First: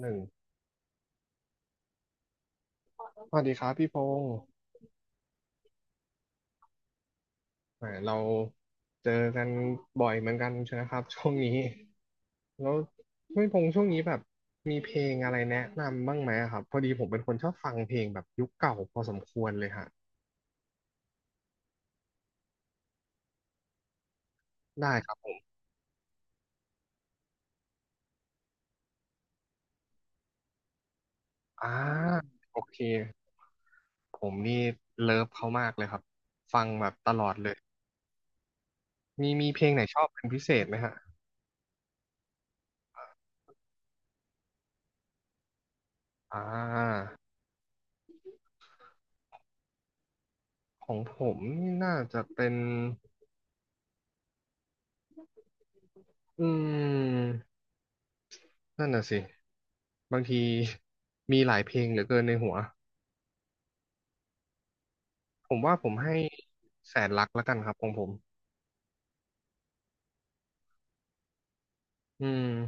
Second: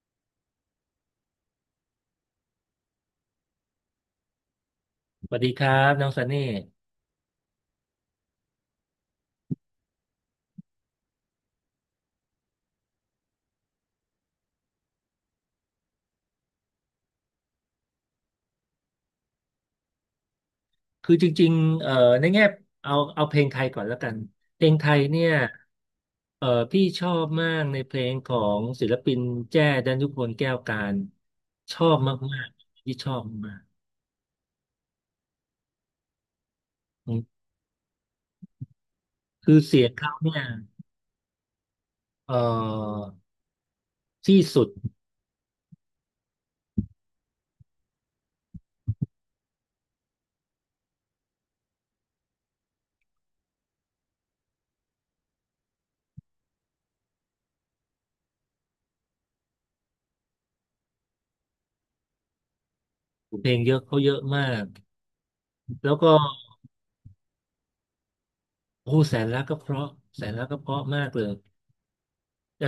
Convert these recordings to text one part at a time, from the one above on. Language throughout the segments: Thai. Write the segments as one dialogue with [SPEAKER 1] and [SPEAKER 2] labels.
[SPEAKER 1] หนึ่งสวัสดีครับพี่พงศ์
[SPEAKER 2] สวัสดีครับน้องซันนี่
[SPEAKER 1] แหมเราเจอกันบ่อยเหมือนกันใช่ไหมครับช่วงนี้แล้วพี่พงศ์ช่วงนี้แบบมีเพลงอะไรแนะนำบ้างไหมอะครับพอดีผมเป็นคนชอบฟังเพลงแบบยุคเก่าพอสมควรเลยฮะ
[SPEAKER 2] คือจริงๆในแง่เอาเพลงไทยก่อนแล้วกันเพลงไท
[SPEAKER 1] ได้
[SPEAKER 2] ย
[SPEAKER 1] ครั
[SPEAKER 2] เนี่ย
[SPEAKER 1] บ
[SPEAKER 2] พี่ชอบมากในเพลงของศิลปินแจ้ดันยุพลแก้วการ
[SPEAKER 1] อ่า
[SPEAKER 2] ชอบมาก
[SPEAKER 1] โอเค
[SPEAKER 2] ๆที่ชอบมาก
[SPEAKER 1] ผมนี่เลิฟเขามากเลยครับฟังแบบต
[SPEAKER 2] อื
[SPEAKER 1] ลอด
[SPEAKER 2] ม
[SPEAKER 1] เลยมี
[SPEAKER 2] คือ
[SPEAKER 1] เพลงไห
[SPEAKER 2] เสี
[SPEAKER 1] น
[SPEAKER 2] ยง
[SPEAKER 1] ชอบ
[SPEAKER 2] เขา
[SPEAKER 1] เป็น
[SPEAKER 2] เนี่
[SPEAKER 1] พิ
[SPEAKER 2] ย
[SPEAKER 1] เศษไหมฮะ
[SPEAKER 2] เอ่อที่สุด
[SPEAKER 1] อ่าของผมนี่น่าจะเป็นอืม นั่นน่ะสิบางที มีหลายเพลงเหลือเกินในหัว
[SPEAKER 2] เพลงเยอะเขาเยอะมาก
[SPEAKER 1] ผมว่าผ
[SPEAKER 2] แล้
[SPEAKER 1] ม
[SPEAKER 2] วก็
[SPEAKER 1] ให้แสนรักแล้วกันครับของผม
[SPEAKER 2] โอ้โหแสนรักก็เพราะแสนรักก็เพราะมากเลย
[SPEAKER 1] อืม
[SPEAKER 2] เออ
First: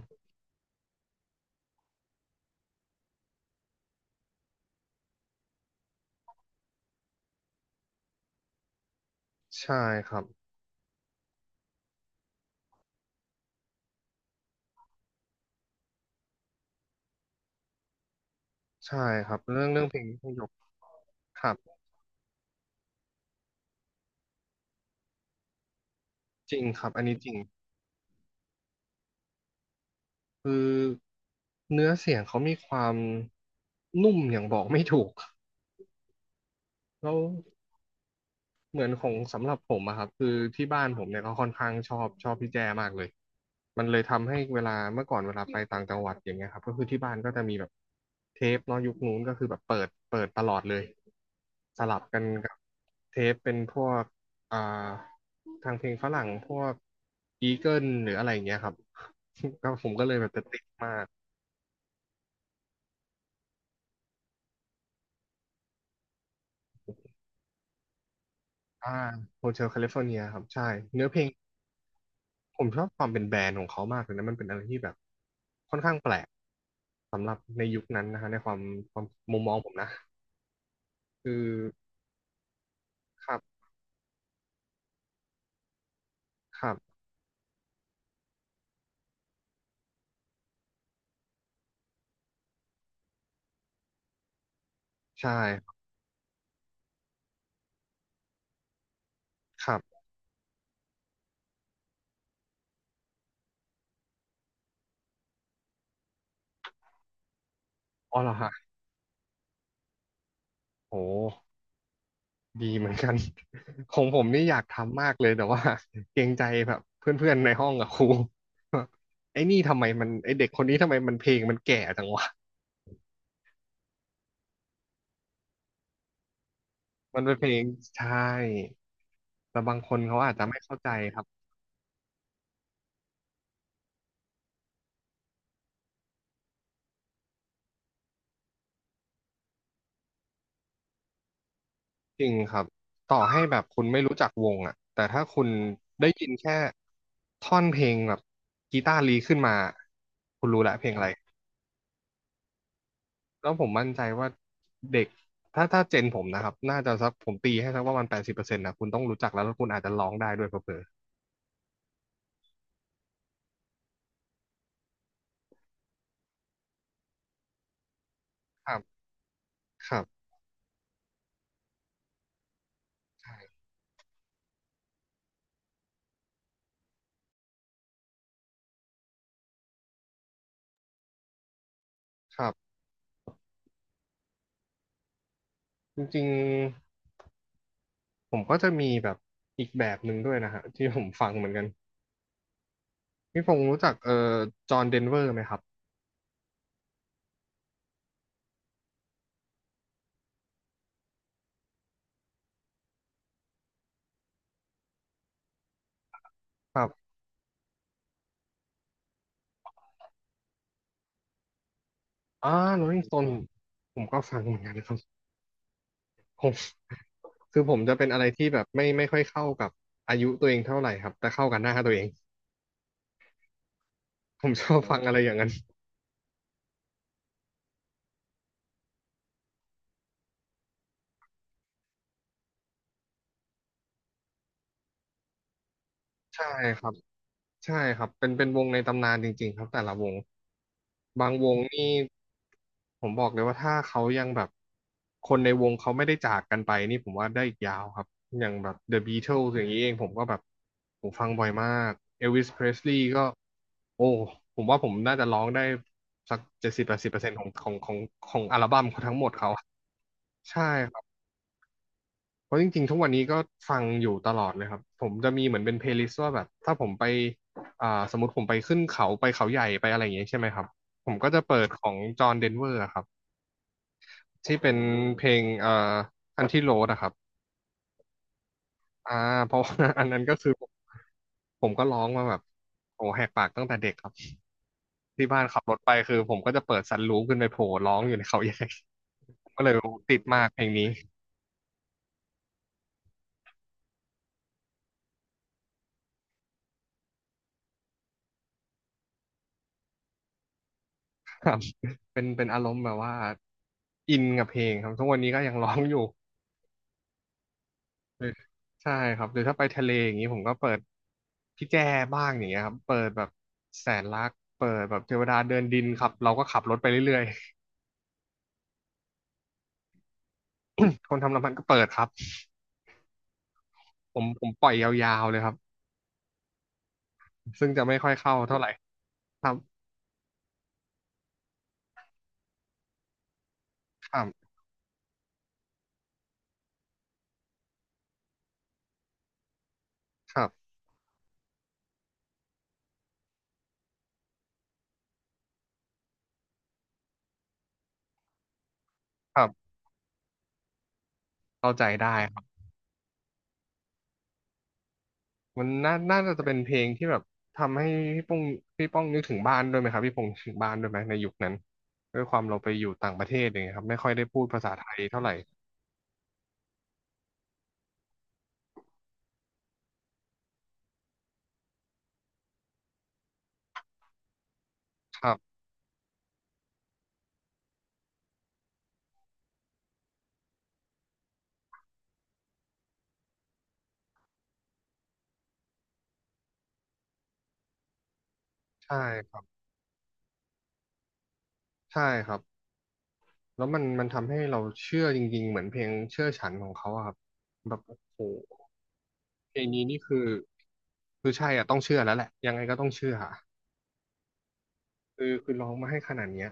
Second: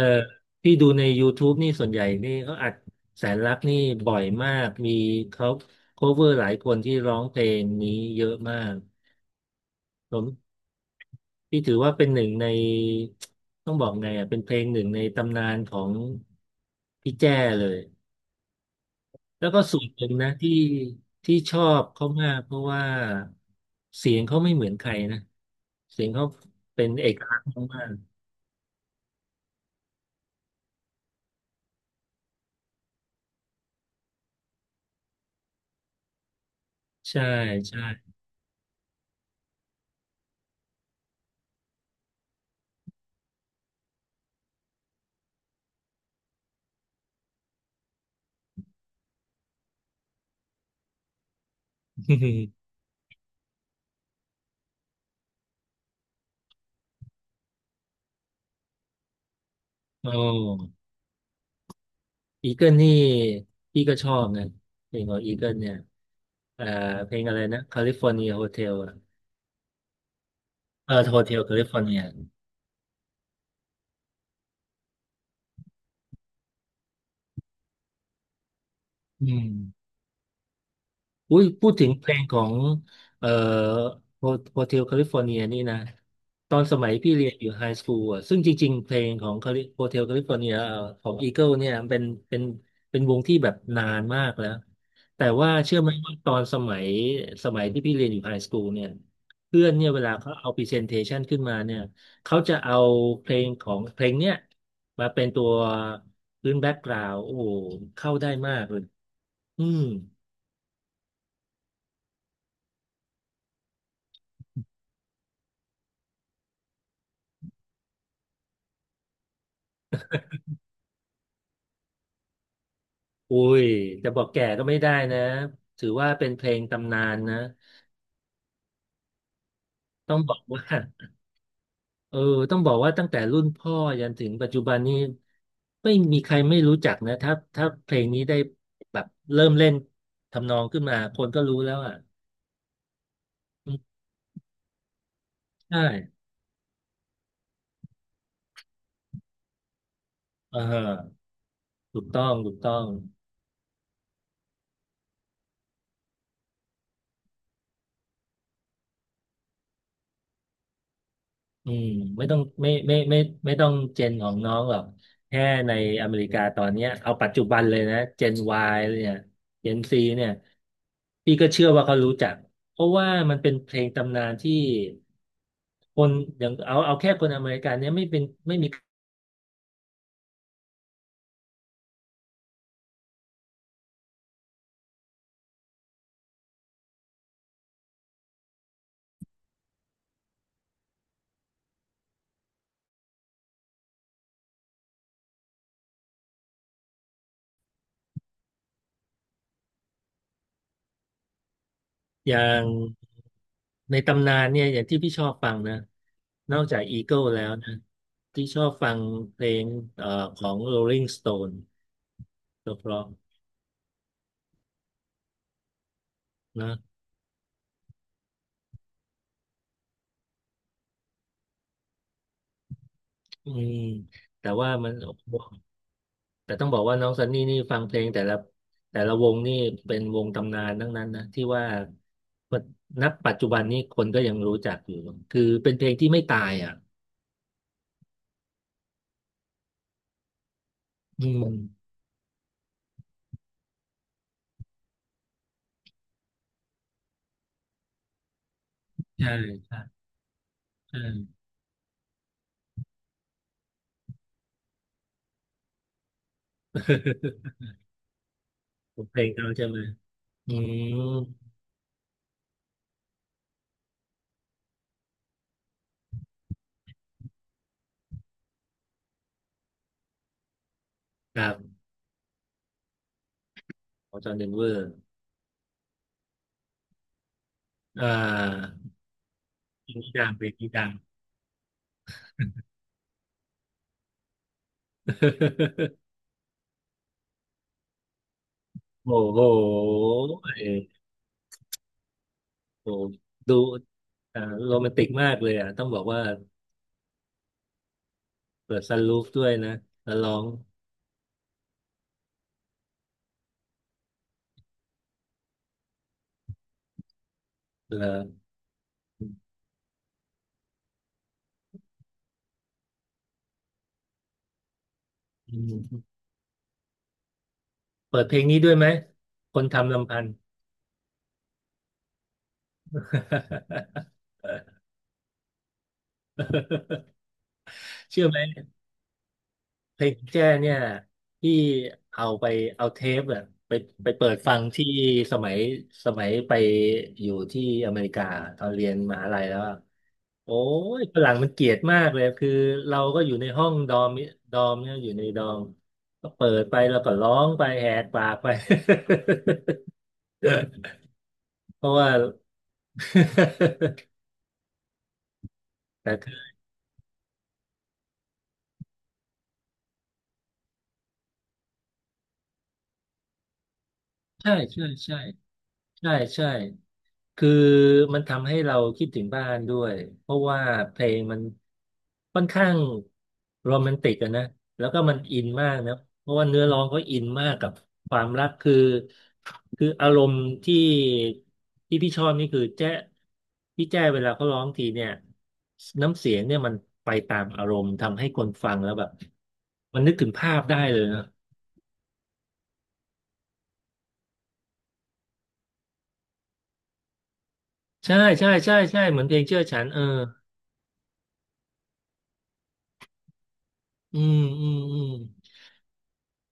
[SPEAKER 2] พี่ดูใน YouTube นี่ส่วนใหญ่นี่เขาอัดแสนรักนี่บ่อยมากมีเขา cover หลายคนที่ร้องเพลงนี้เยอะมาก
[SPEAKER 1] ใช่ค
[SPEAKER 2] ผ
[SPEAKER 1] รับ
[SPEAKER 2] มพี่ถือว่าเป็นหนึ่งในต้องบอกไงอ่ะเป็นเพลงหนึ่งในตำนานของพี่แจ้เลย
[SPEAKER 1] ใช่ครับ
[SPEAKER 2] แล้วก็
[SPEAKER 1] เรื่อง
[SPEAKER 2] ส่
[SPEAKER 1] เรื่อ
[SPEAKER 2] ว
[SPEAKER 1] ง
[SPEAKER 2] น
[SPEAKER 1] เพล
[SPEAKER 2] ห
[SPEAKER 1] ง
[SPEAKER 2] นึ่ง
[SPEAKER 1] นี้ต้
[SPEAKER 2] นะ
[SPEAKER 1] งยก
[SPEAKER 2] ที่
[SPEAKER 1] ครั
[SPEAKER 2] ช
[SPEAKER 1] บ
[SPEAKER 2] อบเขามากเพราะว่าเสียงเขาไม่เหมือนใครนะเสียงเขา
[SPEAKER 1] จริงค
[SPEAKER 2] เป็
[SPEAKER 1] รั
[SPEAKER 2] น
[SPEAKER 1] บอัน
[SPEAKER 2] เอ
[SPEAKER 1] นี้
[SPEAKER 2] ก
[SPEAKER 1] จริ
[SPEAKER 2] ลั
[SPEAKER 1] ง
[SPEAKER 2] กษณ์มาก
[SPEAKER 1] คือเนื้อเสียงเขามีความนุ่มอย่างบอกไม่ถูก
[SPEAKER 2] ๆ
[SPEAKER 1] แล้ว
[SPEAKER 2] ใช่ใช่
[SPEAKER 1] เหมือนของสำหรับผมอะครับคือที่บ้านผมเนี่ยก็ค่อนข้างชอบพี่แจมากเลยมันเลยทำให้เวลาเมื่อก่อนเวลาไปต่างจังหวัดอย่างเงี้ยครับก็คือที่บ้านก็จะมีแบบเทปเนาะยุคนู้นก็คือแบบเปิดตลอดเลยสลับกัน กับเทปเป็นพวกอ่าทางเพลงฝรั่งพวกอีเกิลหรืออะไรอย่างเงี้ยครับ ก็ผมก็เลย
[SPEAKER 2] โอ้
[SPEAKER 1] แบบจะติดมาก
[SPEAKER 2] อีเกิลนี่พี่ก็ชอบนะเพลงของอีเกิลเนี่ยเอ่อเพลงอะไรนะแคลิฟอร์เนียโฮเทล
[SPEAKER 1] อ่า
[SPEAKER 2] อ่ะ
[SPEAKER 1] โฮเทลแคลิฟอร์เนียครับใช่
[SPEAKER 2] เออ
[SPEAKER 1] เนื้อ
[SPEAKER 2] โฮ
[SPEAKER 1] เพลง
[SPEAKER 2] เทลแคลิฟอร์เนีย
[SPEAKER 1] ผมชอบความเป็นแบรนด์ของเขามากเลยนะมันเป็นอะไรที่แบบค่อนข้างแปลกสำหรับในยุคนั้นนะฮะในความความ
[SPEAKER 2] อื
[SPEAKER 1] มุม
[SPEAKER 2] ม
[SPEAKER 1] มองผมนะคื
[SPEAKER 2] อุ้
[SPEAKER 1] อ
[SPEAKER 2] ยพูดถึงเพลงของ
[SPEAKER 1] ค
[SPEAKER 2] เอ่อ
[SPEAKER 1] รับ
[SPEAKER 2] โฮเทลแคลิฟอร์เนียนี่นะตอ
[SPEAKER 1] ค
[SPEAKER 2] น
[SPEAKER 1] รั
[SPEAKER 2] สมัย
[SPEAKER 1] บ
[SPEAKER 2] พี่เรียนอยู่ไฮสคูลอ่ะซึ่งจริงๆเพลงของโฮเทลแคลิฟอร์เนียของอีเกิลเนี่ยเป็นเป็นวงที่แบบนานมากแล้วแต่
[SPEAKER 1] ใช่
[SPEAKER 2] ว่าเชื่อไหมว่าตอนสมัยที่พี่เรียนอยู่ไฮสคูลเนี่ยเพื่
[SPEAKER 1] ค
[SPEAKER 2] อน
[SPEAKER 1] รั
[SPEAKER 2] เนี่ย
[SPEAKER 1] บ
[SPEAKER 2] เวลาเขาเอาพรีเซนเทชันขึ้นมาเนี่ยเขาจะเอาเพลงของเพลงเนี่ยมาเป็นตัวพื้นแบ็กกราวด์โอ้โหเข้า
[SPEAKER 1] อ๋อเหร
[SPEAKER 2] ได้
[SPEAKER 1] อฮะ
[SPEAKER 2] มากเลยอืม
[SPEAKER 1] โหดีเหมือนกัน ของผมนี่อยากทำมากเลยแต่ว่าเกรงใจแบบเพื่อนๆในห้องกับครูว่าไอ้นี่ทำไมมันไอ้เด็กคนนี้ทำไมมันเพลงมันแก่จังวะ
[SPEAKER 2] อุ้ยจะบอกแก่ก็ไม่ได้นะถือว่าเป็นเพลงตำนาน
[SPEAKER 1] มันเป็น
[SPEAKER 2] นะ
[SPEAKER 1] เพลงใช่แต่บางคน
[SPEAKER 2] ต้อ
[SPEAKER 1] เขา
[SPEAKER 2] งบ
[SPEAKER 1] อาจ
[SPEAKER 2] อก
[SPEAKER 1] จะไม่
[SPEAKER 2] ว่า
[SPEAKER 1] เข้าใจครับ
[SPEAKER 2] เออต้องบอกว่าตั้งแต่รุ่นพ่อยันถึงปัจจุบันนี้ไม่มีใครไม่รู้จักนะถ้าเพลงนี้ได้แบบเริ่มเล่นทำนองขึ้นมาคนก็รู้แล้วอ่ะ
[SPEAKER 1] จริงครับต่อให้แบบ
[SPEAKER 2] อื
[SPEAKER 1] คุณ
[SPEAKER 2] ม
[SPEAKER 1] ไม่รู้จักวงอ่ะแต่ถ้าคุณ
[SPEAKER 2] ใช่
[SPEAKER 1] ได้ยินแค่ท่อนเพลงแบบกีตาร์ลีขึ้นมาคุณรู้
[SPEAKER 2] อ่า
[SPEAKER 1] แหละ
[SPEAKER 2] ฮะ
[SPEAKER 1] เพลงอะไร
[SPEAKER 2] ถูกต้องถูกต้อง
[SPEAKER 1] แล้วผมมั่นใจว่าเด็กถ้าเจนผมนะครับน่าจะสักผมตีให้สักประมาณแปดสิบเปอร์เซ็นต์นะคุณต้องรู้จักแล้วคุณอาจจะร้องได้ด้วยเผลอ
[SPEAKER 2] อืมไม่ต้องไม่ต้องเจนของน้องหรอกแค่ในอเมริกาตอนเนี้ยเอาปัจจุบันเลยนะเจน
[SPEAKER 1] ๆครั
[SPEAKER 2] Y
[SPEAKER 1] บ
[SPEAKER 2] เนี่ยเจน
[SPEAKER 1] ค
[SPEAKER 2] C
[SPEAKER 1] รับ
[SPEAKER 2] เนี่ยพี่ก็เชื่อว่าเขารู้จักเพราะว่ามันเป็น
[SPEAKER 1] ใช่
[SPEAKER 2] เพลงตำนานที่คนอย่างเอาแค่คนอเมริกันเนี่ยไม่เป็นไม่มี
[SPEAKER 1] ครับจริงๆผมก็จะมีแบบอีกแบบหนึ่งด้วยนะฮะที่ผมฟังเหมือนกันพี่พงศ์รู้จักจอห์นเดนเวอร์ไหมครับ
[SPEAKER 2] อย่างในตำนานเนี่ยอย่างที่พี่ชอบฟังนะนอก
[SPEAKER 1] ค
[SPEAKER 2] จาก
[SPEAKER 1] รับ
[SPEAKER 2] Eagle แล้วนะที่ชอบฟังเพลงเอ่อของ Rolling Stone
[SPEAKER 1] อ่า
[SPEAKER 2] ก็
[SPEAKER 1] โร
[SPEAKER 2] เพ
[SPEAKER 1] ลิง
[SPEAKER 2] ราะ
[SPEAKER 1] สโตนผมก็ฟังเหมือนกันครับ ผม
[SPEAKER 2] นะ
[SPEAKER 1] คือผมจะเป็นอะไรที่แบบไม่ค่อยเข้ากับอายุตัวเองเท่าไหร่ครับแต่เข้ากับหน้าตัวเอง
[SPEAKER 2] อืม
[SPEAKER 1] ผ
[SPEAKER 2] แต่
[SPEAKER 1] มช
[SPEAKER 2] ว่า
[SPEAKER 1] อบ
[SPEAKER 2] มัน
[SPEAKER 1] ฟังอะไรอย่างนั้น
[SPEAKER 2] แต่ต้องบอกว่าน้องซันนี่นี่ฟังเพลงแต่ละแต่ละวงนี่เป็นวงตำนานทั้งนั้นนะที่ว่านับปัจจุบันนี้คนก็ยังรู้จักอยู่คือเป็นเพลงที่ไม่
[SPEAKER 1] ใช่
[SPEAKER 2] ตายอ่ะ
[SPEAKER 1] ครับ ใช่ครับเป็นวงในตำนานจริงๆครับแต่ละวง
[SPEAKER 2] อื
[SPEAKER 1] บางว
[SPEAKER 2] ม
[SPEAKER 1] งนี่ผมบอกเลยว่าถ้าเขายังแบบ คนในวงเขาไม่ได้จากกันไปนี่ผมว่าได้อีกยาวครับ อย่างแบบ The
[SPEAKER 2] ใช่
[SPEAKER 1] Beatles อย่าง
[SPEAKER 2] ใช่
[SPEAKER 1] นี้เองผมก็แบบ
[SPEAKER 2] ใช่
[SPEAKER 1] ผมฟังบ่อยมาก Elvis Presley ก็ โอ้ ผมว่าผมน่าจะร้องได้สัก70-80%ของอัลบั้มเขา ทั้
[SPEAKER 2] เพ
[SPEAKER 1] งห
[SPEAKER 2] ล
[SPEAKER 1] ม
[SPEAKER 2] ง
[SPEAKER 1] ด
[SPEAKER 2] เขา
[SPEAKER 1] เขา
[SPEAKER 2] ใช่ไหมอื
[SPEAKER 1] ใช่
[SPEAKER 2] ม
[SPEAKER 1] เพราะจริงๆทุกวันนี้ก็ฟังอยู่ตลอดเลยครับ ผมจะมีเหมือนเป็นเพลย์ลิสต์ว่าแบบถ้าผมไปสมมติผมไปขึ้นเขาไปเขาใหญ่ไปอะไรอย่างเงี้ยใช่ไหมครับ ผมก็
[SPEAKER 2] ค
[SPEAKER 1] จะ
[SPEAKER 2] รั
[SPEAKER 1] เปิด
[SPEAKER 2] บ
[SPEAKER 1] ของจอห์นเดนเวอร์ครับ
[SPEAKER 2] ของจอห์นเดน
[SPEAKER 1] ที่
[SPEAKER 2] เว
[SPEAKER 1] เป็
[SPEAKER 2] อ
[SPEAKER 1] น
[SPEAKER 2] ร์
[SPEAKER 1] เพลงอันที่โรดอะครับ
[SPEAKER 2] อ่า
[SPEAKER 1] อ่าเพราะว่า
[SPEAKER 2] เพล ง
[SPEAKER 1] อัน
[SPEAKER 2] นี้
[SPEAKER 1] นั้น
[SPEAKER 2] ดัง
[SPEAKER 1] ก็
[SPEAKER 2] เพล
[SPEAKER 1] คือ
[SPEAKER 2] ง
[SPEAKER 1] ผม
[SPEAKER 2] นี้ดัง
[SPEAKER 1] ก็ร้องมาแบบโอ้แหกปากตั้งแต่เด็กครับที่บ้านขับรถไปคือผมก็จะเปิดสันลูปขึ้นไปโผล่ร้องอยู่ในเขาใหญ่
[SPEAKER 2] โอ้โห
[SPEAKER 1] ก็เลยติดมากเพลงนี้
[SPEAKER 2] เออโอ้ดูอ่าโรแมนติกมากเลยอ่ะต้องบอกว่าเปิดซันรูฟด้วยนะแล้วร้อง
[SPEAKER 1] ครับเป็นอารมณ์แบบว่าอินกับเพลงครับทุกวันนี้ก็ยังร้องอยู่
[SPEAKER 2] เหรอ
[SPEAKER 1] หรือใช่ครับหรือถ้าไปทะเลอย่างนี้ผมก็เปิดพี่แจ้บ้างอย่างเงี้ยครับเปิดแบบแสนรักเปิดแบบเทวดาเดิ
[SPEAKER 2] อื
[SPEAKER 1] นดินครับ
[SPEAKER 2] ม
[SPEAKER 1] เราก็ขับรถไปเรื่อย
[SPEAKER 2] เปิดเพลงนี้ด้วยไหมคนทำลำพันธ์
[SPEAKER 1] ๆ คนทำน้ำมันก็เปิดครับผมปล่อยย าวๆเลยครับซึ่งจะไม่ค่อย
[SPEAKER 2] เชื่อ
[SPEAKER 1] เข้า
[SPEAKER 2] ไหม
[SPEAKER 1] เท่าไหร่ครับ
[SPEAKER 2] เพลงแจ้เนี่ยที่เอาไปเอาเทปอะไป
[SPEAKER 1] ค
[SPEAKER 2] ไป
[SPEAKER 1] รั
[SPEAKER 2] เปิด
[SPEAKER 1] บ
[SPEAKER 2] ฟังที่สมัยไปอยู่ที่อเมริกาตอนเรียนมหาลัยแล้วอะ
[SPEAKER 1] ครั
[SPEAKER 2] โอ้
[SPEAKER 1] บ
[SPEAKER 2] ยฝรั่งมันเกลียดมากเลยคือเราก็อยู่ในห้องดอมเนี่ยอยู่ในดอมก็เปิดไปแล้วก็ร้องไปแหกปากไป
[SPEAKER 1] ครับ เข้า
[SPEAKER 2] เพ
[SPEAKER 1] ใจ
[SPEAKER 2] ราะว่า
[SPEAKER 1] ได้ครับ มัน
[SPEAKER 2] แต่คื
[SPEAKER 1] น่า
[SPEAKER 2] อ
[SPEAKER 1] จะเป็นเพลงที่แบบทำให้พี่ป้องนึกถึงบ้านด้วยไหมครับพี่พงษ์ถึงบ้านด้วยไหมในยุคนั้นด้วยความเราไปอยู่ต่างประเทศอย่างเงี้ยครับไม่ค่อยได้พูด
[SPEAKER 2] ใช่
[SPEAKER 1] ภาษาไท
[SPEAKER 2] ใช่
[SPEAKER 1] ย
[SPEAKER 2] ใช่
[SPEAKER 1] เท่าไหร่
[SPEAKER 2] ใช่ใช่คือมันทำให้เราคิดถึงบ้านด้วยเพราะว่าเพลงมันค่อนข้างโรแมนติกอะนะแล้วก็มัน
[SPEAKER 1] ครั
[SPEAKER 2] อิ
[SPEAKER 1] บ
[SPEAKER 2] นมากนะเพราะว่าเนื้อร้องก็อินมากกับความรักคือคืออารมณ์ที่พี่ชอบนี่คือแจ๊พี่แจ้เวลาเขาร้องทีเนี่ยน้ำเสียงเนี่ยมันไปตามอารมณ์ทำให้คนฟังแล้ว
[SPEAKER 1] ใช่
[SPEAKER 2] แบบ
[SPEAKER 1] ครับ
[SPEAKER 2] มันนึกถึงภาพได้เลยนะ
[SPEAKER 1] ใช่ครับ แล้วมันทำให้เราเชื่อจริงๆเหมือนเพลงเชื่อฉันของเขาอะครับแบบโอ้
[SPEAKER 2] ใช่
[SPEAKER 1] โห
[SPEAKER 2] ใช่ใช่ใช่เหมือนเพลง
[SPEAKER 1] เพ
[SPEAKER 2] เชื่
[SPEAKER 1] ล
[SPEAKER 2] อ
[SPEAKER 1] ง
[SPEAKER 2] ฉั
[SPEAKER 1] นี้
[SPEAKER 2] นเอ
[SPEAKER 1] นี่
[SPEAKER 2] อ
[SPEAKER 1] คือใช่อะต้องเชื่อแล้วแหละยังไงก็ต้องเชื่ออะ
[SPEAKER 2] อืมอืมอืม
[SPEAKER 1] คือร้องมาให้ขนาดเนี้ย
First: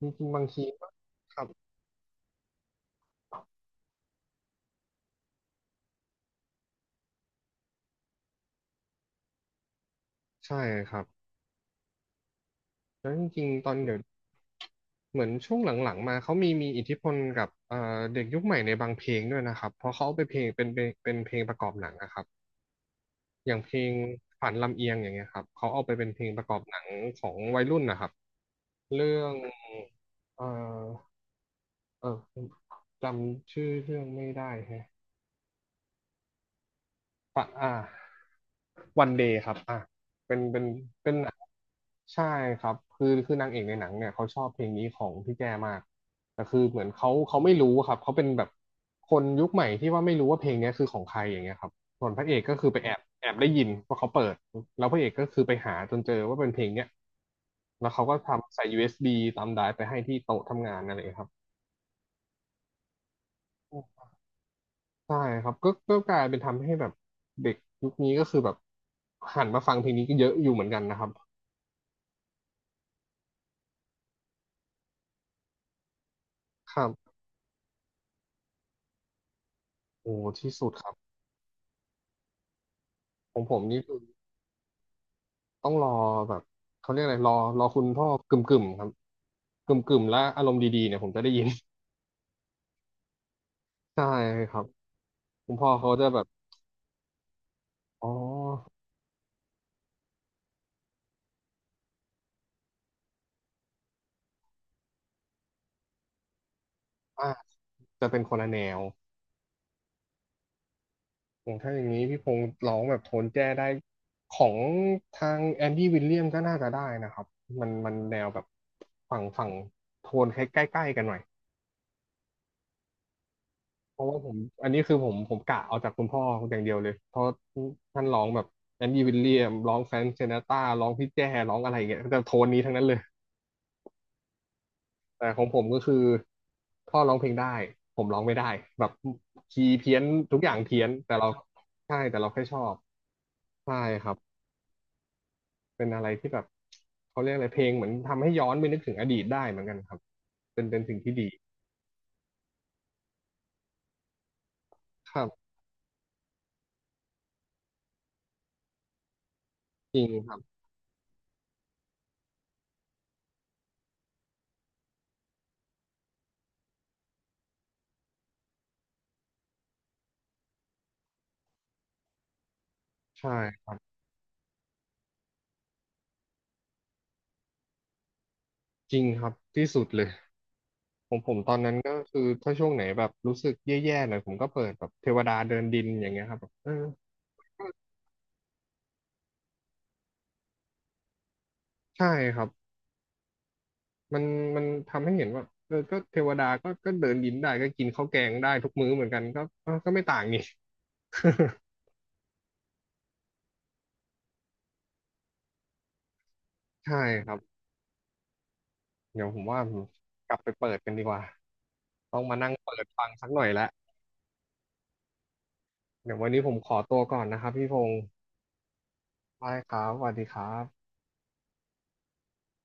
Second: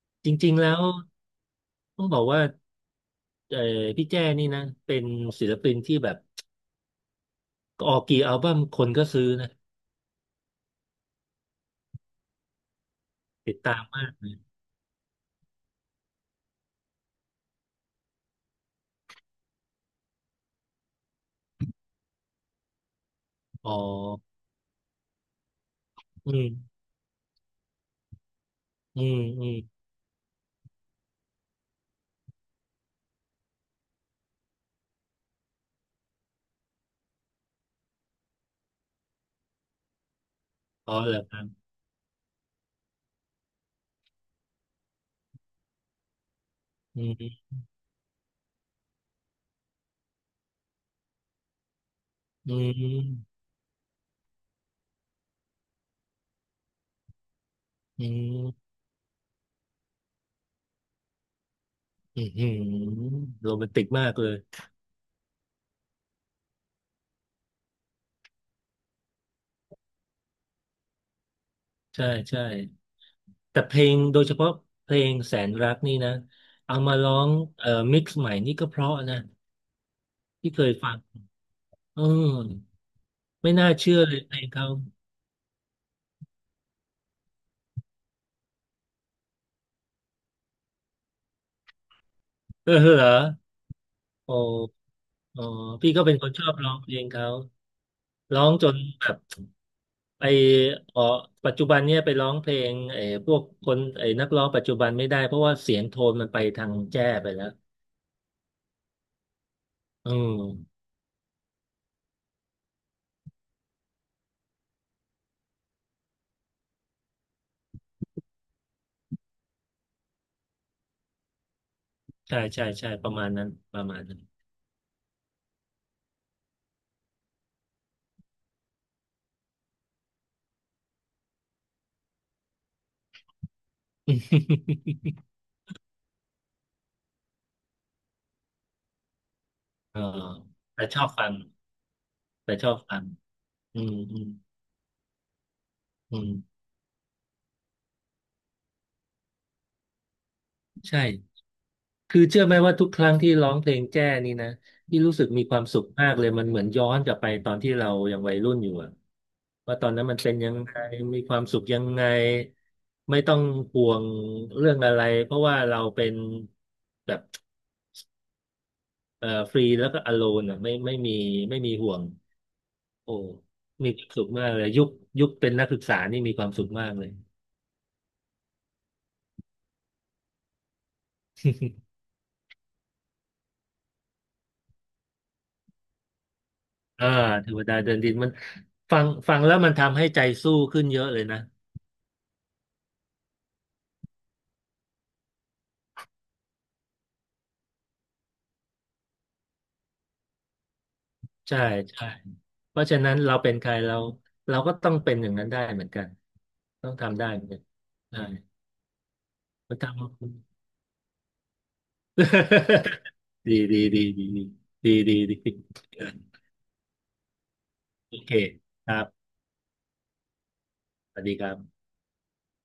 [SPEAKER 1] จริ
[SPEAKER 2] จ
[SPEAKER 1] งๆบาง
[SPEAKER 2] ริงๆ
[SPEAKER 1] ที
[SPEAKER 2] แล้ว
[SPEAKER 1] ก็ครับ
[SPEAKER 2] ต้องบอกว่าเออพี่แจ้นี่นะเป็นศิลปินที่แบบออกกี่อัลบั้มคนก็ซื้อนะ
[SPEAKER 1] ใช่ครับแล้วจริง
[SPEAKER 2] ติด
[SPEAKER 1] ๆตอน
[SPEAKER 2] ตาม
[SPEAKER 1] เดี๋ยว
[SPEAKER 2] มาก
[SPEAKER 1] เหมือนช่วงหลังๆมาเขามีอิทธิพลกับเด็กยุคใหม่ในบางเพลงด้วยนะครับเพราะเขาเอาไปเพลงเป็นเพลงประกอบหนังนะครับอย่างเพ
[SPEAKER 2] อ๋อ
[SPEAKER 1] ลงฝันลำเอียงอย่างเงี้ยครับเขาเอาไปเป็นเพลง
[SPEAKER 2] อื
[SPEAKER 1] ประก
[SPEAKER 2] ม
[SPEAKER 1] อบหนังของวัยรุ่นนะครับ
[SPEAKER 2] อื
[SPEAKER 1] เรื่
[SPEAKER 2] ม
[SPEAKER 1] อง
[SPEAKER 2] อืม
[SPEAKER 1] เอ่อ เออจำชื่อเรื่องไม่ได้แฮะอ่ะอ่าวันเดย์ครับอ่าเป็นเป็น
[SPEAKER 2] อ๋อ
[SPEAKER 1] เป็
[SPEAKER 2] เห
[SPEAKER 1] น
[SPEAKER 2] รอ
[SPEAKER 1] หนั
[SPEAKER 2] ค
[SPEAKER 1] ง
[SPEAKER 2] รับ
[SPEAKER 1] ใช่ครับคือนางเอกในหนังเนี่ยเขาชอบเพลงนี้ของพี่แจมากแต่คือเหมือน
[SPEAKER 2] อื
[SPEAKER 1] เขา
[SPEAKER 2] ม
[SPEAKER 1] ไม่รู้ครับเขาเป็นแบบคนยุคใหม่ที่ว่าไม่รู้ว่าเพลงเนี้ยคือของใครอย่างเงี้ยครับส่วนพระเอก
[SPEAKER 2] อื
[SPEAKER 1] ก็คือไปแอบ
[SPEAKER 2] ม
[SPEAKER 1] ได้ยินว่าเขาเปิดแล้วพระเอกก็คือไปหาจนเจอว่าเป็นเพลงเนี้ยแล้วเขา
[SPEAKER 2] อื
[SPEAKER 1] ก็ทำใส่
[SPEAKER 2] ม
[SPEAKER 1] USB ตามไดรฟ์ไปให้ที่โต๊ะทำงานนั่นเองครับ
[SPEAKER 2] อืมอืมโรแมนติกมากเลย
[SPEAKER 1] ใช่ครับก็กลายเป็นทำให้แบบเด็กยุคนี้ก็คือแบบหันมาฟังเพลงนี้ก็เยอะอยู่เหมือนกันนะครับ
[SPEAKER 2] ใช่ใช่แต่เพลงโดยเฉพาะเพลงแสนรักนี่นะ
[SPEAKER 1] ค
[SPEAKER 2] เอา
[SPEAKER 1] รั
[SPEAKER 2] มาร้อ
[SPEAKER 1] บ
[SPEAKER 2] งมิกซ์ใหม่นี่ก็เพราะนะ
[SPEAKER 1] โอ้ที่
[SPEAKER 2] ที่เค
[SPEAKER 1] สุด
[SPEAKER 2] ย
[SPEAKER 1] ครั
[SPEAKER 2] ฟั
[SPEAKER 1] บ
[SPEAKER 2] งอืม
[SPEAKER 1] ของ
[SPEAKER 2] ไม่
[SPEAKER 1] ผม
[SPEAKER 2] น่า
[SPEAKER 1] นี่คื
[SPEAKER 2] เชื่
[SPEAKER 1] อ
[SPEAKER 2] อเลยเพลงเขา
[SPEAKER 1] ต้องรอแบบเขาเรียกอะไรรอคุณพ่อกึ่มกึ่มครับกึ่มกึ่มและอารมณ์ดีๆเนี่ยผมจะได้ยิน
[SPEAKER 2] เออเหรอ
[SPEAKER 1] ใช่
[SPEAKER 2] โอ
[SPEAKER 1] ครับ
[SPEAKER 2] ้ อ๋อ
[SPEAKER 1] คุณพ่อเขา
[SPEAKER 2] พี่ก็
[SPEAKER 1] จะ
[SPEAKER 2] เป็น
[SPEAKER 1] แบ
[SPEAKER 2] ค
[SPEAKER 1] บ
[SPEAKER 2] นชอบร้องเพลงเขา
[SPEAKER 1] อ๋อ
[SPEAKER 2] ร้องจนแบบไปออกปัจจุบันเนี่ยไปร้องเพลงไอ้พวกคนไอ้นักร้องปัจจุบันไม่ได้เพราะว่าเสียงโทนมันไปทางแจ้ไป
[SPEAKER 1] อ่ะ
[SPEAKER 2] แล้ว
[SPEAKER 1] จะเป็นคนละแนว
[SPEAKER 2] อืม
[SPEAKER 1] อย่างถ้าอย่างนี้พี่พงษ์ร้องแบบโทนแจ้ได้ของทางแอนดี้วิลเลียมก็น่าจะได้นะครับมันแนวแบบฝั่งโทนใกล้ๆกันหน่อย
[SPEAKER 2] ใช่ใช่ใช่ประมาณนั้น ประมา
[SPEAKER 1] เพ
[SPEAKER 2] ณ
[SPEAKER 1] ราะ
[SPEAKER 2] นั้
[SPEAKER 1] ว่า
[SPEAKER 2] น
[SPEAKER 1] ผมอันนี้คือผมกะเอาจากคุณพ่ออย่างเดียวเลยเพราะท่านร้องแบบแอนดี้วิลเลียมร้องแฟรงค์ซินาตราร้องพี่แจ้ร้องอะไรอย่างเงี้ยแต่โทนนี้ทั้งนั้นเลย แต่ของผมก็คือพ่อร้องเพลงได้ผมร้องไม่ได้แบบคีย์เพี้
[SPEAKER 2] เอ
[SPEAKER 1] ย
[SPEAKER 2] อ
[SPEAKER 1] นทุกอย่างเพี้
[SPEAKER 2] แต่
[SPEAKER 1] ยน
[SPEAKER 2] ชอบ
[SPEAKER 1] แต่
[SPEAKER 2] ฟั
[SPEAKER 1] เรา
[SPEAKER 2] ง
[SPEAKER 1] ใช่แต่เราแค่
[SPEAKER 2] แต่
[SPEAKER 1] ชอ
[SPEAKER 2] ชอ
[SPEAKER 1] บ
[SPEAKER 2] บฟัง
[SPEAKER 1] ใช่
[SPEAKER 2] อืม
[SPEAKER 1] ครับ
[SPEAKER 2] อืม
[SPEAKER 1] เป็นอะไร
[SPEAKER 2] อื
[SPEAKER 1] ที่แบบ
[SPEAKER 2] ม
[SPEAKER 1] เขาเรียกอะไรเพลงเหมือนทำให้ย้อนไปนึกถึงอดีตได้เหมือนกันครับเป็น
[SPEAKER 2] ใ
[SPEAKER 1] สิ่งที่ดี
[SPEAKER 2] ช่ คือเชื่อไหมว่าทุกครั้งที่ร้องเพลงแจ้นี่นะที่
[SPEAKER 1] ค
[SPEAKER 2] รู้สึ
[SPEAKER 1] รั
[SPEAKER 2] กมี
[SPEAKER 1] บ
[SPEAKER 2] ความสุขมากเลยมันเหมือนย้อนกลับไปตอนที่เรายังวัยรุ่นอยู่อะว่าตอน
[SPEAKER 1] จริ
[SPEAKER 2] นั้น
[SPEAKER 1] ง
[SPEAKER 2] มัน
[SPEAKER 1] ค
[SPEAKER 2] เป็น
[SPEAKER 1] รับ
[SPEAKER 2] ยังไงมีความสุขยังไงไม่ต้องห่วงเรื่องอะไรเพราะว่าเราเป็นแบบฟรีแล้วก็อโลนอะไม่มีห่วงโอ้
[SPEAKER 1] ใช่ครั
[SPEAKER 2] มี
[SPEAKER 1] บ
[SPEAKER 2] ความสุขมากเลยยุคเป็นนักศึกษานี่มีความสุขมากเลย
[SPEAKER 1] จริงครับที่สุดเลย ผมตอนนั้นก็คือถ้าช่วงไหนแบบรู้สึกแย่ๆหน่อยผมก็เปิดแบบเทวดาเดินดินอย่างเงี้ยครับแบบเออ
[SPEAKER 2] อ่าเทวดาเดินดินมันฟังแล้วมันทำให้ใจสู้ขึ้นเยอะเลยนะ
[SPEAKER 1] ใช่ครับมันทำให้เห็นว่าเออก็เทวดาก็เดินดินได้ก็กินข้าวแกงได้ทุกมื้อเหมือนกันก็เออก็ไม่ต่างนี่
[SPEAKER 2] ใช่ใช่เพราะฉะนั้นเราเป็นใครเราก็ต้องเป็นอย่างนั้นได้เหมือนกันต้อง
[SPEAKER 1] ใช่
[SPEAKER 2] ทำได้
[SPEAKER 1] ครับ
[SPEAKER 2] เหมือนกันใช่
[SPEAKER 1] เดี๋ยวผมว่าผ
[SPEAKER 2] มัน
[SPEAKER 1] ม
[SPEAKER 2] ทำ
[SPEAKER 1] กลับไปเปิดกันดีกว่าต้องมานั่งเปิดฟั งสักหน่อย
[SPEAKER 2] ดี
[SPEAKER 1] แล้ว
[SPEAKER 2] ดีดีดีดีดีดีดี
[SPEAKER 1] เดี๋ยววันนี้ผมขอตัวก่อนนะครับพี่พงศ์
[SPEAKER 2] โอเคครับ
[SPEAKER 1] ได้ครับสวัสดีครับ
[SPEAKER 2] สวัสดีครับ